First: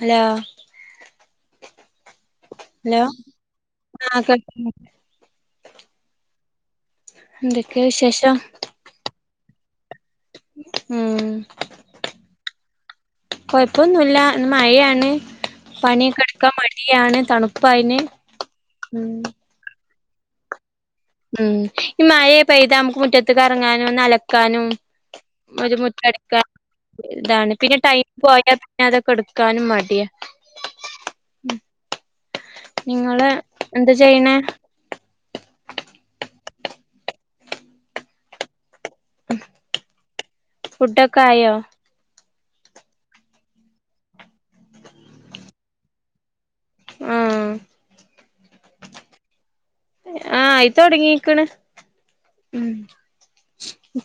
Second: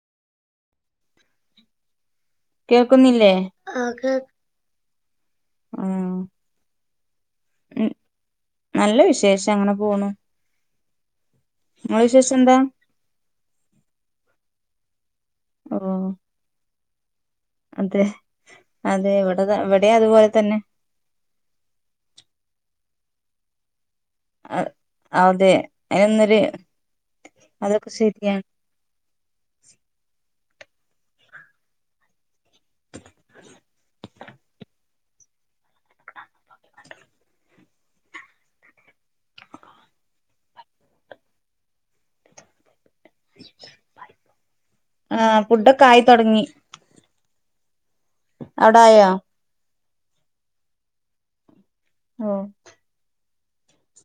Hello hello കേക്കുന്നില്ലേ ആഹ് ആ കേക് എന്തെക്കെയാ വിശേഷം നല്ല വിശേഷം അങ്ങനെ പോണ് ഉം എന്താ കൊഴപ്പൊന്നുമില്ല ഇന്ന് മഴയാണ് ഓ പണിയൊക്കെടുക്കാൻ മടിയാണ് തണുപ് അതെ അതെ ഇവിടെ ഇവിടെ അതുപോലെ തന്നെ ഉം ഈ മഴ പെയ്താ നമുക്ക് മുറ്റത്ത്ക്ക് ഇറങ്ങാനും ഒന്നല ക്കാനും അതെ ഒരുമുറ്റ അയിനൊന്നൊരു അടിക്കാനും ഇതാണ് പിന്നെ അതൊക്കെ ടൈം ശരിയാണ് പോയാൽ പിന്നെ അതൊക്കെ എടുക്കാനും മടിയാ നിങ്ങള് എന്ത് ചെയ്യണേ ഫുഡെക്കായോ ആഹ് ഫുഡ്ഒക്കെ ആയിതൊടങ്ങി ആഹ് അവിടെ ആയാ ആഹ് ആയിതുടങ്ങിക്കണ് ഓ ഉം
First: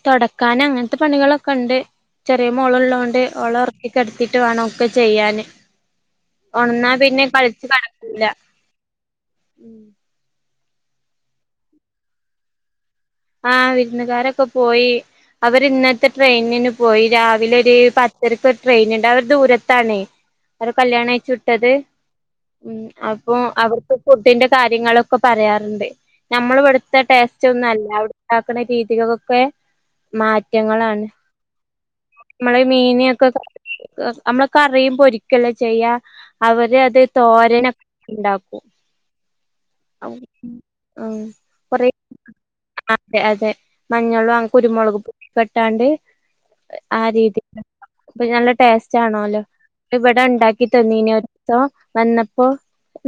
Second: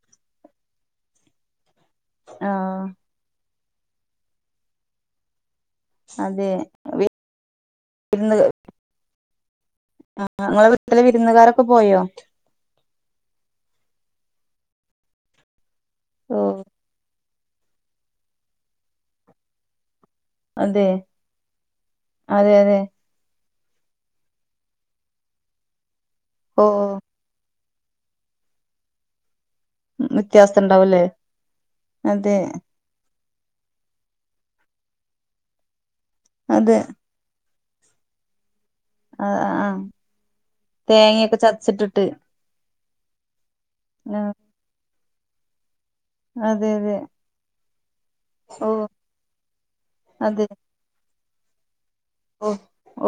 തൊടക്കാൻ അങ്ങനത്തെ പണികളൊക്കെ ഉണ്ട് ചെറിയ മോള ആഹ് ഉള്ളകൊണ്ട് ഓളൊറ ക്കി കെടുത്തിട്ട് വേണം ഒക്കെ ചെയ്യാന് അതെ ഒണന്നാ പിന്നെ കളിച്ച് കടക്കൂല്ല ആഹ് നിങ്ങളെ വീട്ടിലെ വിരുന്നുകാരൊക്കെ പോയോ ആഹ് വിരുന്നുകാരൊക്കെ പോയി അവര് ഇന്നത്തെ ഓ ട്രെയിനിന് പോയി രാവിലെ ഒരു പത് [unintelligible] ട്രെയിൻ ഉണ്ട് അവര് ദൂരത്താണേ അവരെ അതെ കല്യാണം അഴച്ചുവിട്ടത് അതെ അതെ ഉം അപ്പൊ അവർക്ക് ഫുഡിന്റെ കാര്യങ്ങളൊക്കെ പറയാറുണ്ട് നമ്മൾ ഓ ഇവിടുത്തെ ടേസ്റ്റ് ഒന്നും അല്ല അവിടെണ്ടാക്കുന്ന രീതികകൊക്കെ വ്യത്യാസം ഇണ്ടാവുംല്ലേ മാറ്റങ്ങളാണ് അതെ മ്മള് മീനൊക്കെ കഴുകി നമ്മള് കറിം പൊരിക്കല്ലോ ചെയ്യാ അതെ അവര് അത് തോരനൊക്കെ ഉണ്ടാക്കും ആഹ് ആഹ് ആഹ് തേങ്ങയൊക്കെ കൊറെ ചതച്ചിട്ടിട്ട് അതെ അതെ ആഹ് മഞ്ഞളും അ കുരുമുളക് പൊടിക്കെട്ടാണ്ട് അതെ അതെ ആ രീതിപ്പ അപ്പ നല്ല ഓ ടേസ്റ്റ് കാണുല്ലോ ഇവിടെ അതെ ഉണ്ടാക്കി [unintelligible] വന്നപ്പോ ഓ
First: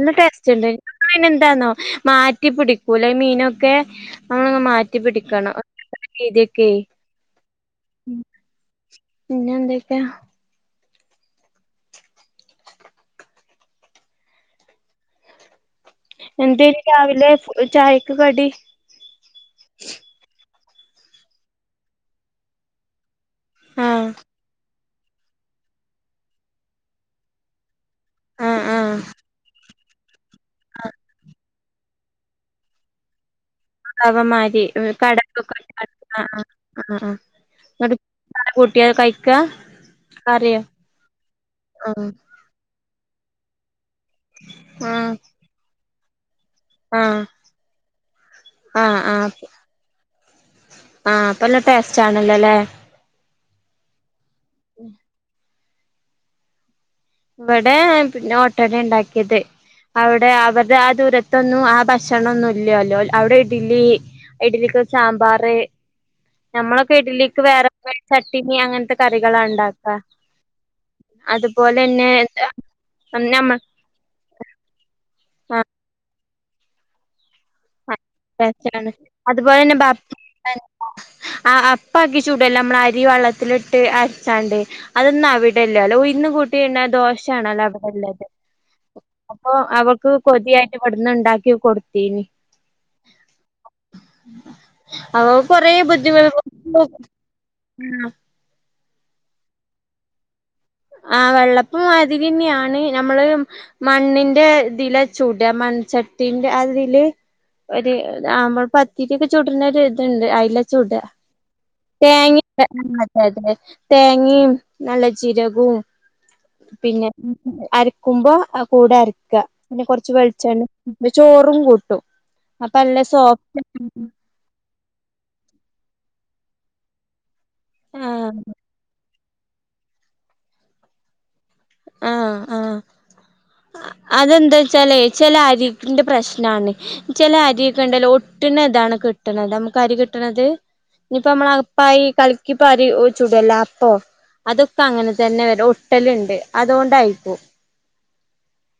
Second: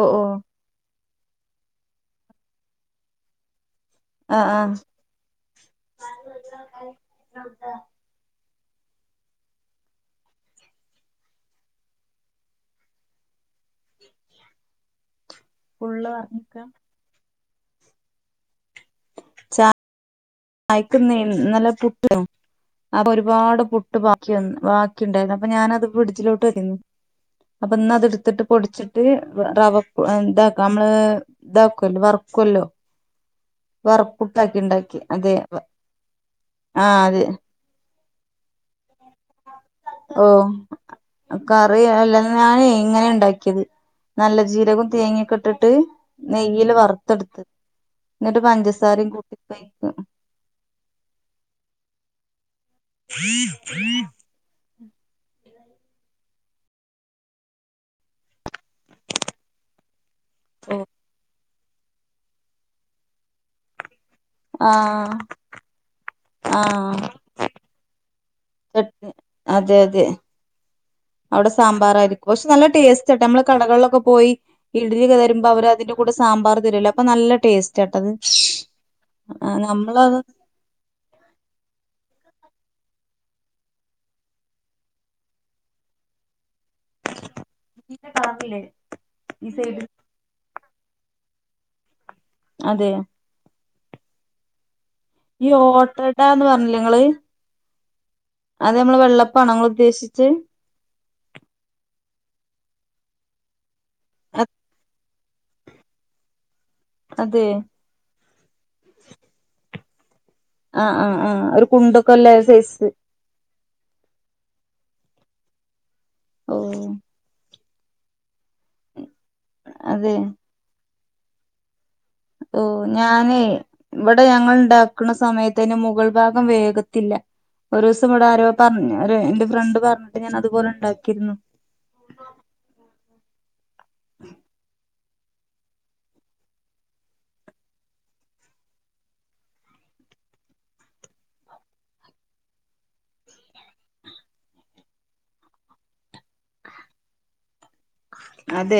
ഓ ഓ ടേസ്റ്റല്ലേ എന്താന്നോ മാറ്റിപ്പിടിക്കൂലേ ഈ മീനൊക്കെ ആഹ് നമ്മളങ്ങ് ആഹ് മാറ്റി പിടിക്കണം രീതിയൊക്കെ [unintelligible] ത പിന്നെ എന്തൊക്കെ ഫുള്ള് വർണിക്ക എന്തേനി രാവിലെ ചായക്ക് കടി ചാ യക്ക്ന്നീ ഇന്നെലെ പുട്ട് [unintelligible] അപ്പൊ ഒരുപാട് പുട്ട് ആഹ് ബാക്കി വന്നു. ബാക് ക്കിണ്ടായിന്നു. അപ്പൊ ഞാനത് ഫ്രിഡ്ജിലോട്ട് വെചിന്നു. അപ്പ ഇന്ന് അത് ഇടുത്തിട്ട് ആഹ് ആഹ് പൊടിച്ചിട്ട് റവ ഇതാക്ക നമ്മള് ഇതാക്കൊല്ലോ വറുക്കല്ലോ. വറപ്പുട്ടാക്കി അവമാരി ഇണ്ടാക്കി അതെ കടക്കൊക്കെ ആഹ് അത്. ഇന്നട്ട് അതും കൂട്ടിയത് കഴിക്ക ഓ കറി ആഹ് അല്ല. ഞാനെ ഇങ്ങനെ ഇണ്ടാക്കിയത്. നല്ല ജീരകും ആഹ് തേങ്ങ്യക്കെ ഇട്ടിട്ട്. നെയ്യില് ആഹ് വറുത്തെടുത്ത്. ഇന്നട്ട് ആഹ് പഞ്ചസാരയും ആഹ് കൂട്ടി കൊയക്ക. ആഹ് അപ്പല്ല ടേസ്റ്റ് ആണല്ലൊല്ലേ. [inaudible] ഉം ഇവെടെ പിന്നെ ഓട്ടടെ ഇണ്ടാക്കിയത്. അവടെ അവര്ടെ ആ ദൂര ഇതൊന്നും ആ ഭക്ഷണൊന്നു ഇല്യാല്ലോ ഔടെ ഇഡലി. ഇഡലിക്ക് ഒരു ആഹ് സാമ്പാറ്. ഞമ്മളൊക്കെ ആഹ് ഇഡലിക്ക് വേറെ ചട്ടിനി അങ്ങൻത്തെ ചട്നി കറികളാ അതെ ഇണ്ടാക്ക അതെ അവിടെ സാമ്പാറായിരിക്കും. പക്ഷെ നല്ല ടാസ്റ്റാട്ടൊ. നമ്മള് നമ്മ കടകളിലൊക്കെ പോയി ഇഡിലി ഒക്കെ തരുമ്പോ അവര് അതിന്റെ കൂടെ സാമ്പാർ തരൊല്ലൊ അപ്പ നല്ല ടേസ്റ്റ്. ആ ആട്ടത് [unintelligible] അതുപോലെ ആഹ് തന്നെ ബാ നമ്മളത് [unintelligible] ആ അപ്പാക്കി ചുടൊല്ലോ. നമ്മള് അരി വെള്ളത്തിലിട്ട് അര്ച്ചാണ്ട്. അതൊന്നും അവിടെ ഇല്ലാല്ലോ. ഉഴ്ന്നു കൂട്ടി ഇട്ണ ദോശ ആണേല്ലോ അവി അല്ലലെ. കളറില്ലേ ഈ അപ്പൊ സൈഡിൽ അവൾക്ക് കൊതിയായിട്ട് ഇവിട്ന്ന് ഇണ്ടാക്കി കൊടുത്തീനി. അതെ അവ ഈ കൊറേ ബുദ്ധിമ ഓട്ടടാന്ന് പറഞ്ഞില്ലേ ഇങ്ങള് ആ അത് നമ്മളെ വെള്ളപ്പാണോ ഇങ്ങള് ഉദ്ദേശിചെ ആ വെള്ളപ്പം മാതിരിന്ന്യാണ്. നമ്മള് മണ്ണിന്റെ ഇതില ചുടാ മൺചട്ടിന്റെ അതില്. അതെ ആ നമ്മള് പത്തിരി ഒക്കെ ചൂട്ണ ഒരു ഇതുണ്ട് അയ്ല ആ ആ ആ ഒരു കുണ്ടൊക്കെ ഇല്ലെ സൈസ്. എതെ തേങ്ങിം നല്ല ചിരകും ഓഹ് പിന്നെ അരക്കുമ്പോ കൂടെ അരക്ക. പിന്നെ കൊറ്ച്ച് അതെ വെൾച്ചെണിം ചോറും കൂട്ടും. ഓ അപ്പൊ നല്ല ഞാനേ സോഫ്റ്റ് ഇവടെ ഞങ്ങള് ഇണ്ടാ ക്ക്ണ സമയത്തെ അയ്ന്റെ മുകൾ ഭാഗം വേഗത്തില്ല. ഒരോസം ഇവടെ ആഹ് ആരോ പറഞ്ഞു. ഒരു എന്റെ ഫ്രണ്ട് പറഞ്ഞിട്ട് ഞാൻ അതുപോലെ ഇണ്ടാക്കിയിരുന്നു. ആഹ് ആഹ് അതെന്താച്ചാലേ ചെല അരിന്റെ പ്രശ്നാണ്. ചെല അരിയൊക്കെ ഇണ്ടല്ലോ. ഒട്ട്ണ ഇതാണ് കിട്ട്ണത് നമുക്ക് അരി കിട്ട്ണത്. ഇഞ്ഞിപ്പ നമ്മളെ അകപ്പായി കലക്കിപാരി ചുട്വല്ലോ അപ്പൊ. അതൊക്കെ അങ്ങനെ തന്നെ വരാ ഒട്ടല്ണ്ട്. അതോണ്ടായിക്കും. അതെ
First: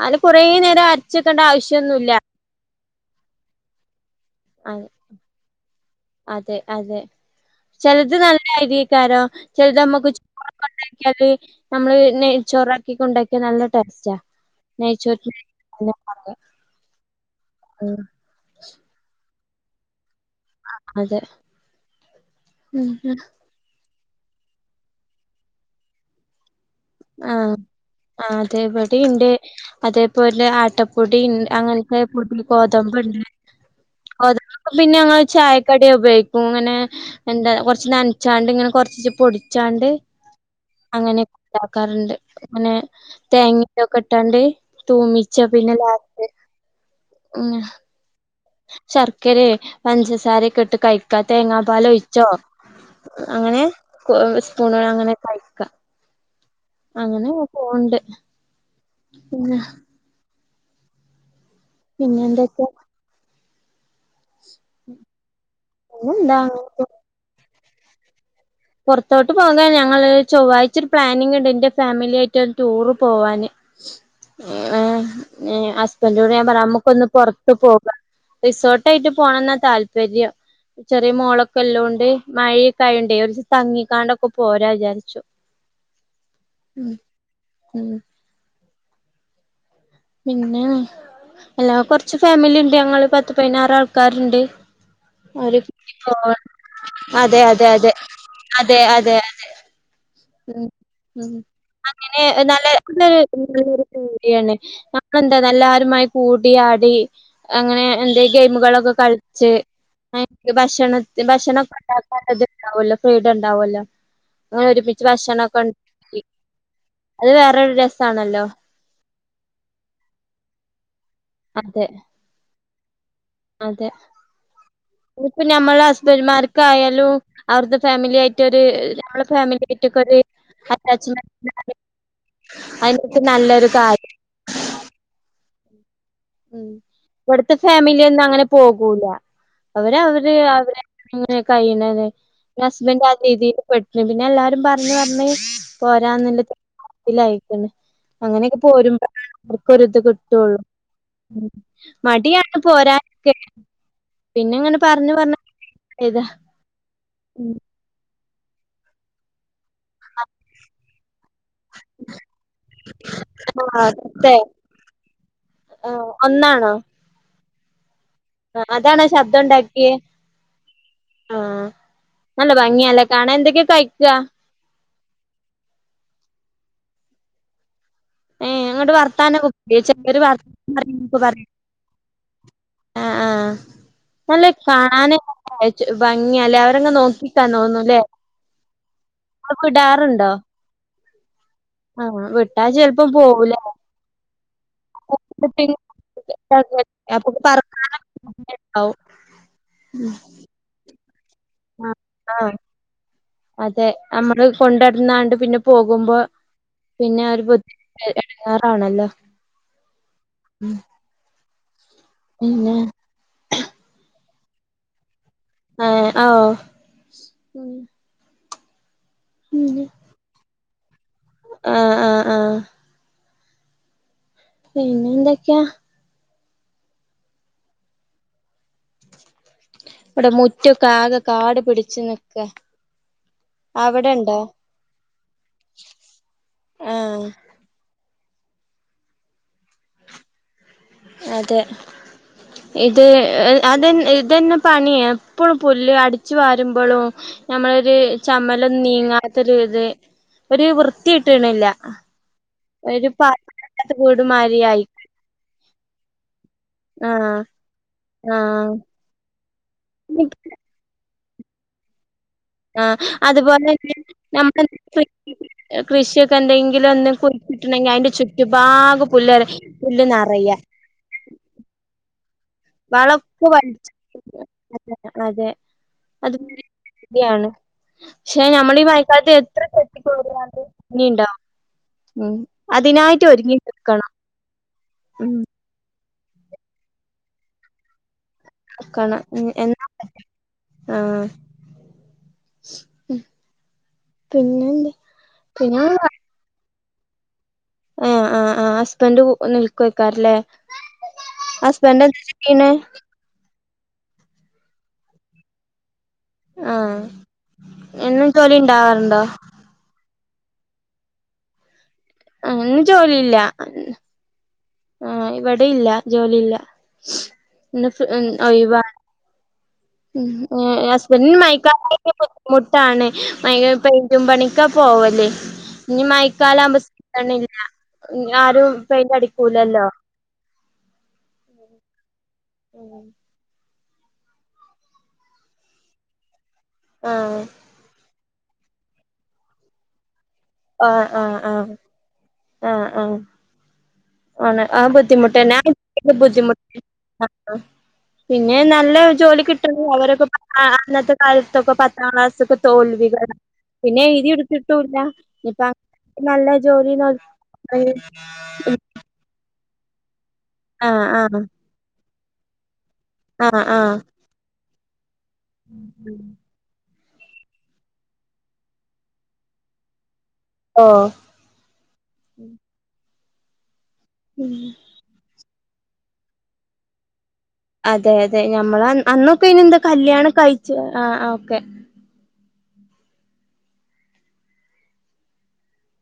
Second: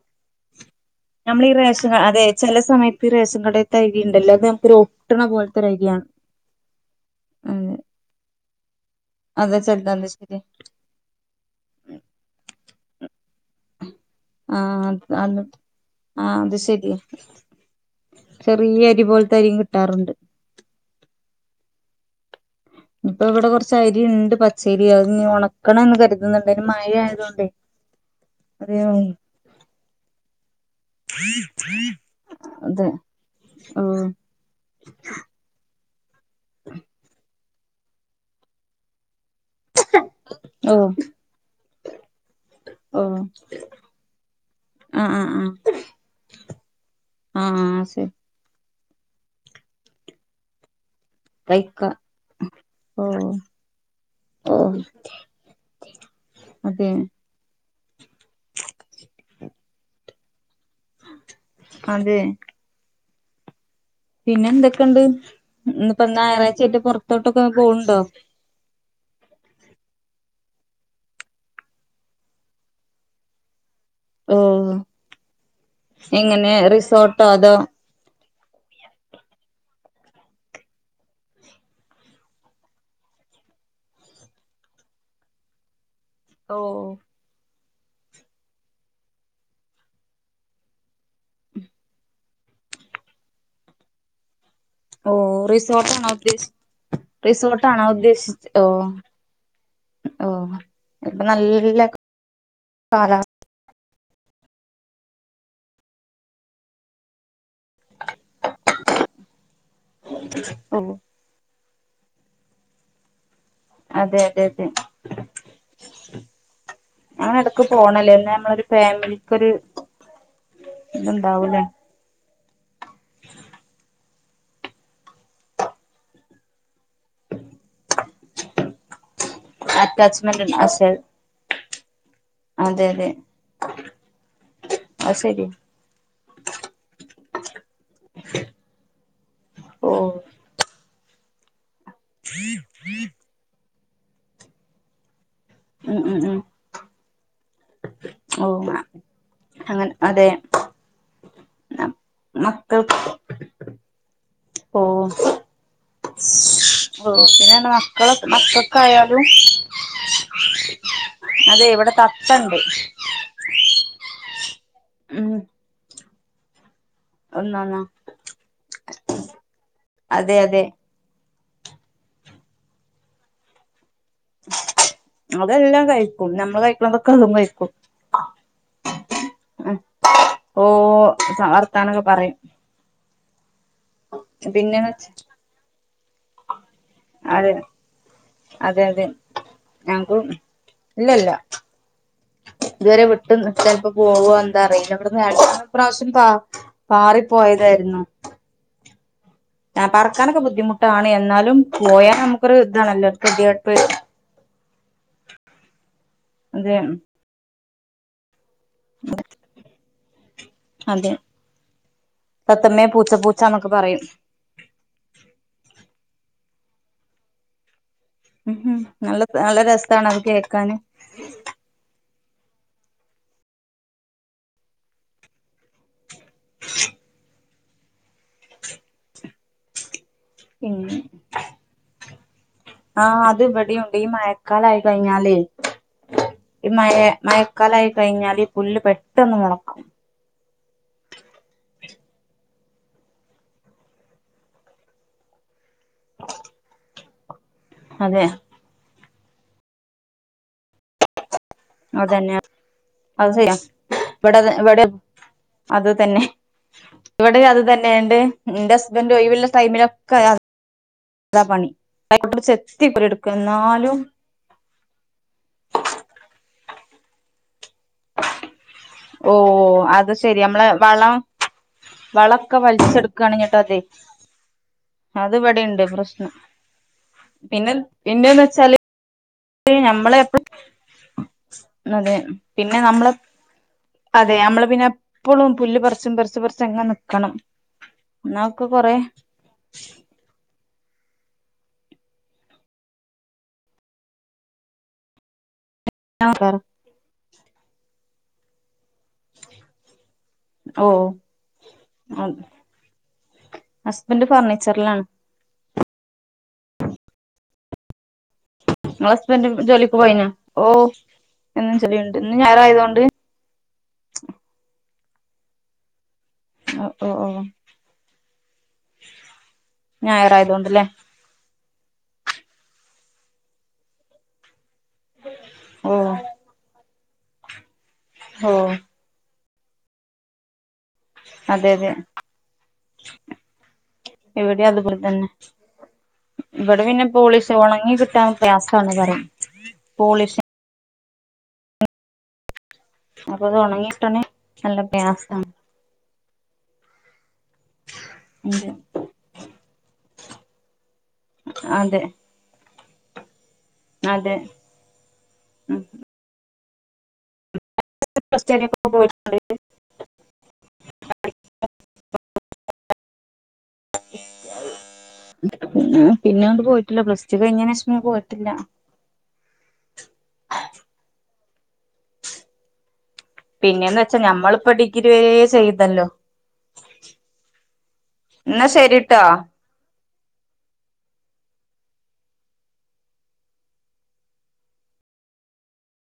അങ്ങനെ കൊറേ നേരം [unintelligible] ഞമ്മളെ ഈ റേഷൻ ക ആവശ്യൊന്നുല്ല അതെ ചെല സമയത്ത് ഈ റേഷൻ കടേത്തെ അരി ഇണ്ടല്ലോ അത് നമ്ക്കൊരു ഒട്ട്ണ പോൽത്തെ ഒരഅരിയാണ് അതെ അതെ ചെൽത് നല്ല അരീക്കാരം അതെ ചെൽത് ചെലത് അത് അമ്മക്ക് ചു ശരി അപ്പം ഇണ്ടാക്കിയാല് നമ്മള് നെയ്ചോറാക്കികൊ ഇണ്ടാക്കിയാ നല്ല ടേസ്റ്റാ ആ അത് അത് നൈചോറ്റിന് ആ [unintelligible] അത് ശെരിയാ ആഹ് ചെറിയ്യ അരി പോൽത്തെ അരിയും കിട്ടാറുണ്ട് ആഹ് അതെ ഉം നിപ്പൊ ഇവടെ കൊർച്ച് അരിണ്ട് പച്ചെരി അത് ഇന്ന് ഒണക്കണം എന്ന് കര്ത് ന്ന്ണ്ട് അതിന് മയെആയതോണ്ടെ ആഹ് അതെ ഇവടിം ഇണ്ട് അതേപോലെ ആട്ടപ്പൊടി ഇൺ അങ്ങൻത്തെ പൊടി ഗോതമ്പം ഇണ്ട് ആഹ് ഗോതമ്പ്പൊടി പിന്നെ ഞങ്ങള് ചായക്കടി ഉപയോഗിക്കും ഇങ്ങനെ എന്താ കൊർച്ച് നൻ ചാണ്ട് ഇങ്ങനെ കൊർച്ച് പൊടിച്ചാണ്ട് ഓ അങ്ങനെയെക്കെ ഉണ്ടാക്കാറുണ്ട് ഇങ്ങനെ ഓ തേങ്ങിം ഇതൊക്കെ ഇട്ടാണ്ട് ആഹ് ആഹ് തൂമിച്ചാപിന്നെ ലാസ്റ്റ് ഉം ആഹ് ആഹ് ശരി ശർക്കരെ പഞ്ചസാരയെക്കെ ഇട്ട് കയി ക്കാ തേങ്ങാ കൈക്ക പാല് ഒയിച്ചോ ഓ അങ്ങനെ കൊ ഓ സ്പൂണ് അങ്ങനെ കയിക്കാ അതെ അങ്ങനെക്കെ പോണ് ണ്ട് പിന്നെ അതെ പിന്നെ എന്തൊക്കെ പിന്നെ എന്തെക്കെണ്ട് ഇന്ന് ഇപ്പൊ നായറാഴ്ച ആയിട്ട് പിന്നെന്താ പൊറത്തോട്ടൊക്കെ പോവ്ണ്ടോ പൊർത്തോട്ട് പോകാൻ ഞങ്ങള് ചൊവ്വായ്ച പ്ലാനിംങ് ഉണ്ട് ഇന്റെ ഫാമിലി ആയിറ്റ് ഒരുടൂറ് പോവാന് ഓ ഏഹ് ഹസ്ബെന്റിനോട് ഞാൻ എങ്ങനെ പറ അമ്മക്ക് ഒന്ന് റിസോർട്ടോ പൊറത്ത് അതോ പോ റിസോട്ടൈറ്റ് പോണംന്നാതാൽപെര്യം ചെറിയ മോളൊക്കെല്ലോണ്ട് മഴിംഒക്കെ ആയോണ്ടേ ഒന്ന് തങ്ങിക്കാണ്ടൊക്കെ പോരാ വിചാരിച്ചു ഓ ഉ ഉ പിന്നെ എല്ലാ കൊർച്ച് ഫാമിലി ഇണ്ട് ഞങ്ങള് പത്ത് പയ്നാറ് ആൾക്കാര്ണ്ട് ഓ ഒരുപ് റിസോർട്ടാണോ പോവാൻ ഉദ്ദേശി അതെ അതെ റിസോർട്ടാണോ അതെ ഉദ്ദേശിച്ച ഓ അതെ അതെ ഏഹ് ഓ ഉം ഇപ്പൊ ഉം നല്ല അങ്ങനെ നല്ലെ ഇത് കാലാവസ്ഥ എല്ലാരുംകൂടി കൂടിയാണ് അപ്പെന്താന്നാ അല്ലാരുമായി കൂടിയാടീ അങ്ങനെ എന്തേലും ഗെെമ്കളൊക്കെ കളിച്ച് ഐന്ഇക്ക് ഓ ഭക്ഷണത്ത് ഭക്ഷ ണൊക്കെ ഇണ്ടാക്കാത്തത് ഇണ്ടാവുല്ലോ ഫ്രീഡം ഇണ്ടാവുല്ലോ അതെ അതെ അതെ ഒരു പി ച്ച് ഭക്ഷണം ഒക്കെ ഇണ്ടാക്കി അത് വേറൊരു രസാണല്ലോ ഫാമിലിക്ക് ഒര് ഇത്ണ്ടാവുംലെ അതെ ഉ അതെ ഇഞ്ഞ്പ്പൊ ഞമ്മളെ ഹസ്ബെൻഡ്മാർക്കായാലും അവട്ത്തെ ഫാമിലി ആയിറ്റ് ഒര് ഞമ്മള് ഫാമിലിയാറ്റ് ഒക്കെ ഒര് അറ്റാച്ച്മെന്റ് അറ്റാച്ച്മെന്റാണ് അതെ അതെ കാര്യം അത് ശരിയാ ഉം ഇവ്ട്ത്തെ ഫാമിലി ഒന്നും അങ്ങനെ പോകൂല അവര് അവര് ഉം അവരെ അങ്ങനെ കയ്യ്ണത് ഇന്റ ഹസ്ബെൻഡ് ആ രീതിയില് പെട്ടിന്നു പിന്നെ എല്ലാരും പർണ് പർണ് ഉം ഉം പോരാന്ന്ല്ല തീരുമാന ത്തിലായിക്ക്ണ് ഓ അങ്ങനെയെക്കെ പോരുമ്പൊ അവർക്കും ഒരു അങ്ങനെ ഇത് അതെ കിട്ടുഒള്ളൂ മടിയാണ് മക്കൾ പോരാനൊക്കെ പിന്നെ ഇങ്ങനെ ഓ പറഞ്ഞ് പറണ് വന്നപ്പേ ഇതാ ഓ പിന്നെ ർഞാ മക്കള് മക്കക്കായാലും അതെ ഇവടെ തത്തണ്ട് ഉം ആ ഒന്നാണോ ഒന്നാന്ന ആ അതാണോ ശബ്ദണ്ടാക്ക്യേ അതെ ആ നല്ല ഭംഗിയാ ല്ലേ കാണാൻ എന്തൊക്കെ കഴിക്യ അതെല്ലാം കഴിക്കും നമ്മള് കഴിക്കണതൊക്കെ അതും കഴിക്കും ഏ ന്ന്ട്ട് വർത്താനൊക്കെ ർയോ ചെലോര് ഓ വർത്ത [unintelligible] വർത്താനൊക്കെ പറയും ആ ആ നല്ലൊര് പിന്നെന്ന് വെച്ച കാണാന് ച്ചു ഭംഗിയാല്ലേ അവരങ്ങ് നോക്കിക്കാ തോന്നൂല്ലേ തെതെ ഞങ്‌ക്കും വിടാറുണ്ടോ ഇല്ലല്ല [unintelligible] ഇതുവെരെ വിട്ട്ന്ന്ട്ട്ല്ല പോവൂലേ ചെൽപ്പോ പോവോ എന്താറില്ല ഇവിട്ന്ന് രണ്ട് മൂന്ന് പ്രാശ്യം പാ പാറി പോയതായിരുന്നു [unintelligible] ണ്ടാവും അ പറക്കാനൊക്കെ ബുദ്ധിമുട്ടാണ് എന്നാലും ആ പോയാ ആ നമുക്കൊരു ഇതാണല്ലോ ഒരു കെതിയെട്ട് അതെ നമ്മള് കൊണ്ടട്ന്നാണ്ട് പിന്നെ പോകുമ്പോ അതെ പിന്നെ ഒരു ബുദ്ധി എടങ്ങെറാണല്ലോ ഉം അതെ തത്തമ്മേ പൂച്ച പൂച്ച ന്നൊക്കെ പറയും ഏ ഔ ഉം നല്ല നല്ല രസാണ് അത് കേക്കാന് ആ ആ ആ പിന്നെന്തൊക്ക്യാ [inaudible] ഇവടെ മുറ്റൊക്കെ പിന്നെ ആകെ കാട് പിടിച്ച് നിക്ക ആ അത് ഇവിടിംണ്ട് ഈ മയക്കാലായി കയ്ഞ്ഞാലേ ഈ ആ മഴെ മഴ ക്കാലായി കയ്ഞ്ഞാല് ഈ പുല്ല് പെട്ടെന്ന് മൊളക്കും അതെ ഇത് അത് ഇതെന്നെ പണി എപ്പളും പുല്ല് അടിച്ച് വാരുമ്പളും നമ്മളൊര് അതെ ചമ്മലൊന്നും നീങ്ങാത്തൊരിത് ഒരു വൃത്തിട്ട്ണില്ല തന്നെയ അത് [unintelligible] ഇവടെ വീടുമാതിരി ഇവടെ ആയി അത് തന്നെ ആഹ് ഇവടെ അത് തന്നെണ്ട് ഇന്റെ ആഹ് ഹസ്ബന്റ് ഒയ് വ്ള്ള ടൈമിലൊ [unintelligible] താ പണി കൈകോട്ട് കൊണ്ട് ചെത്തി പണി ട്ക്കും എന്നാലും നമ്മളെ കൃഷിയൊക്കെ എന്തെങ്കിലൊന്ന് കുഴിച്ചിട്ടിണ്ടെങ്കില് അയ്ന്റെ ചു റ്റ് ഭാഗം ഓ പുല്ല്ർയ പുല്ല് അത് ശെരി നറയ നമ്മളെ വളം വളം ക്കെ വൽച്ച്ട്ക്കാണ് വളൊക്കെ ന്ന്ട്ടതെ വലിച്ച് അതെ അത് വെടെണ്ട് പ്രശ്നം യാണ് പിന്നെ പിന്നെന്ന് പക്ഷെ വെച്ചാല് നമ്മളീ മഴക്കാലത്ത് എത്ര എത്ര നമ്മളെ എപ്പഴും ചെത്തിക്കോരിയാലും അതെ ഞ്ഞിണ്ടാവും പിന്നെ നമ്മളെ അതിനായിട്ട് ഒരുങ്ങി നിക്കണം അതെ നമ്മള് പിന്നെ ഉം എപ്പളും പുല്ല് പർച്ചും പർച്ചും പർച്ചങ്ങനെ നിക്കണം ന്നാ ഒക്കെ കൊറെ ആ ഉം പിന്നെന്ത് പിന്നെ ആഹ് പറാ ആഹ് ആഹ് ആഹ് സ് ഹസ്ബൻഡ് കൂ നിൽക്കോക്കാരല്ലേ ഓ ഹസ്ബൻഡ് എന്താ ചെയ്യണേ ഹസ്ബൻഡ് ഫർണിച്ചറിലാണ്. ആഹ് എന്നും ജോലി ഇണ്ടാവാറ് നിങ്ങളെ ഹസ്ബൻഡ് ജോലിക്ക് പോയിനാ ഓഹ് എന്നും ജോലിണ്ട് ഇന്ന് ഞായറായതോണ്ട്. ഇല്ലാ. ആഹ് ഇവിടെ ഇല്ല ജോലിയില്ലാ. ഓ ഓ ഇന്ന് [unintelligible] ഒഴിവാണ് ഞായറായതോണ്ട്ല്ലേ ഞാ സ് പിന്നെ മയക്കാലയാ ബുദ്ധിമുട്ടാണ് മയ പെയ് പെയിന്റും പണിക്കാ പോവല്, ഓ ഇനി മഴക്കാലം ആവുമ്പോ [unintelligible] ഇഞ്ഞ് ഓ ആരും പെയിന്റടിക്കൂലല്ലോ. അതെ അതെ. ഉം ഇവിടിം അതുപോല തന്നെ. ഇവിടെ പിന്നെ ആഹ് പോളീഷ് ഒണങ്ങി കിട്ടാൻ പ്രയാസാണ് പറിം പോളീഷ് ആഹ് ആഹ് ആഹ് ആഹ് ആഹ്. അപ്പോ അതൊണങ്ങി ഒണ അത് ബുദ്ധിമുട്ടെന്നെയാ [unintelligible] പിന്നെ നല്ല ജോലി കിട്ടണെ അവരൊക്കെ പത്താം അന്നത്തെ കാലത്തൊക്കെ അതെ പത്താം ക്ലാസ്സൊക്കെ തോ തോൽവികളാണ് പിന്നെ എഴുതി അതെ എടുത്തിട്ടൂല്ലാ ഇനിയിപ്പോ നല്ല ജോലി നോക്ക് [inaudible] ക്കെ പോയിറ്റ്ണ്ട് ആഹ്, ആഹ് ആഹ്, ആഹ് ആഹ് പിന്നെ അങ്ങട് പോയിട്ടില്ലാ പ്ലസ് ടു കയ്ഞ്ഞേനേഷം പിന്നെ പോയിട്ടില്ലാ. ഓഹ് പിന്നെന്ന് വെച്ചാ ഞമ്മളിപ്പോ ഡിഗ്രി വെരെ ചെയ്തല്ലോ? അതെ, അതെ എന്നാ ഞമ്മള് അൻ ശരിട്ടോ അന്നൊക്കെ അയിനെന്താ കല്യാണം കയ്ച്ച ആഹ്, ആഹ് ഓക്കെ.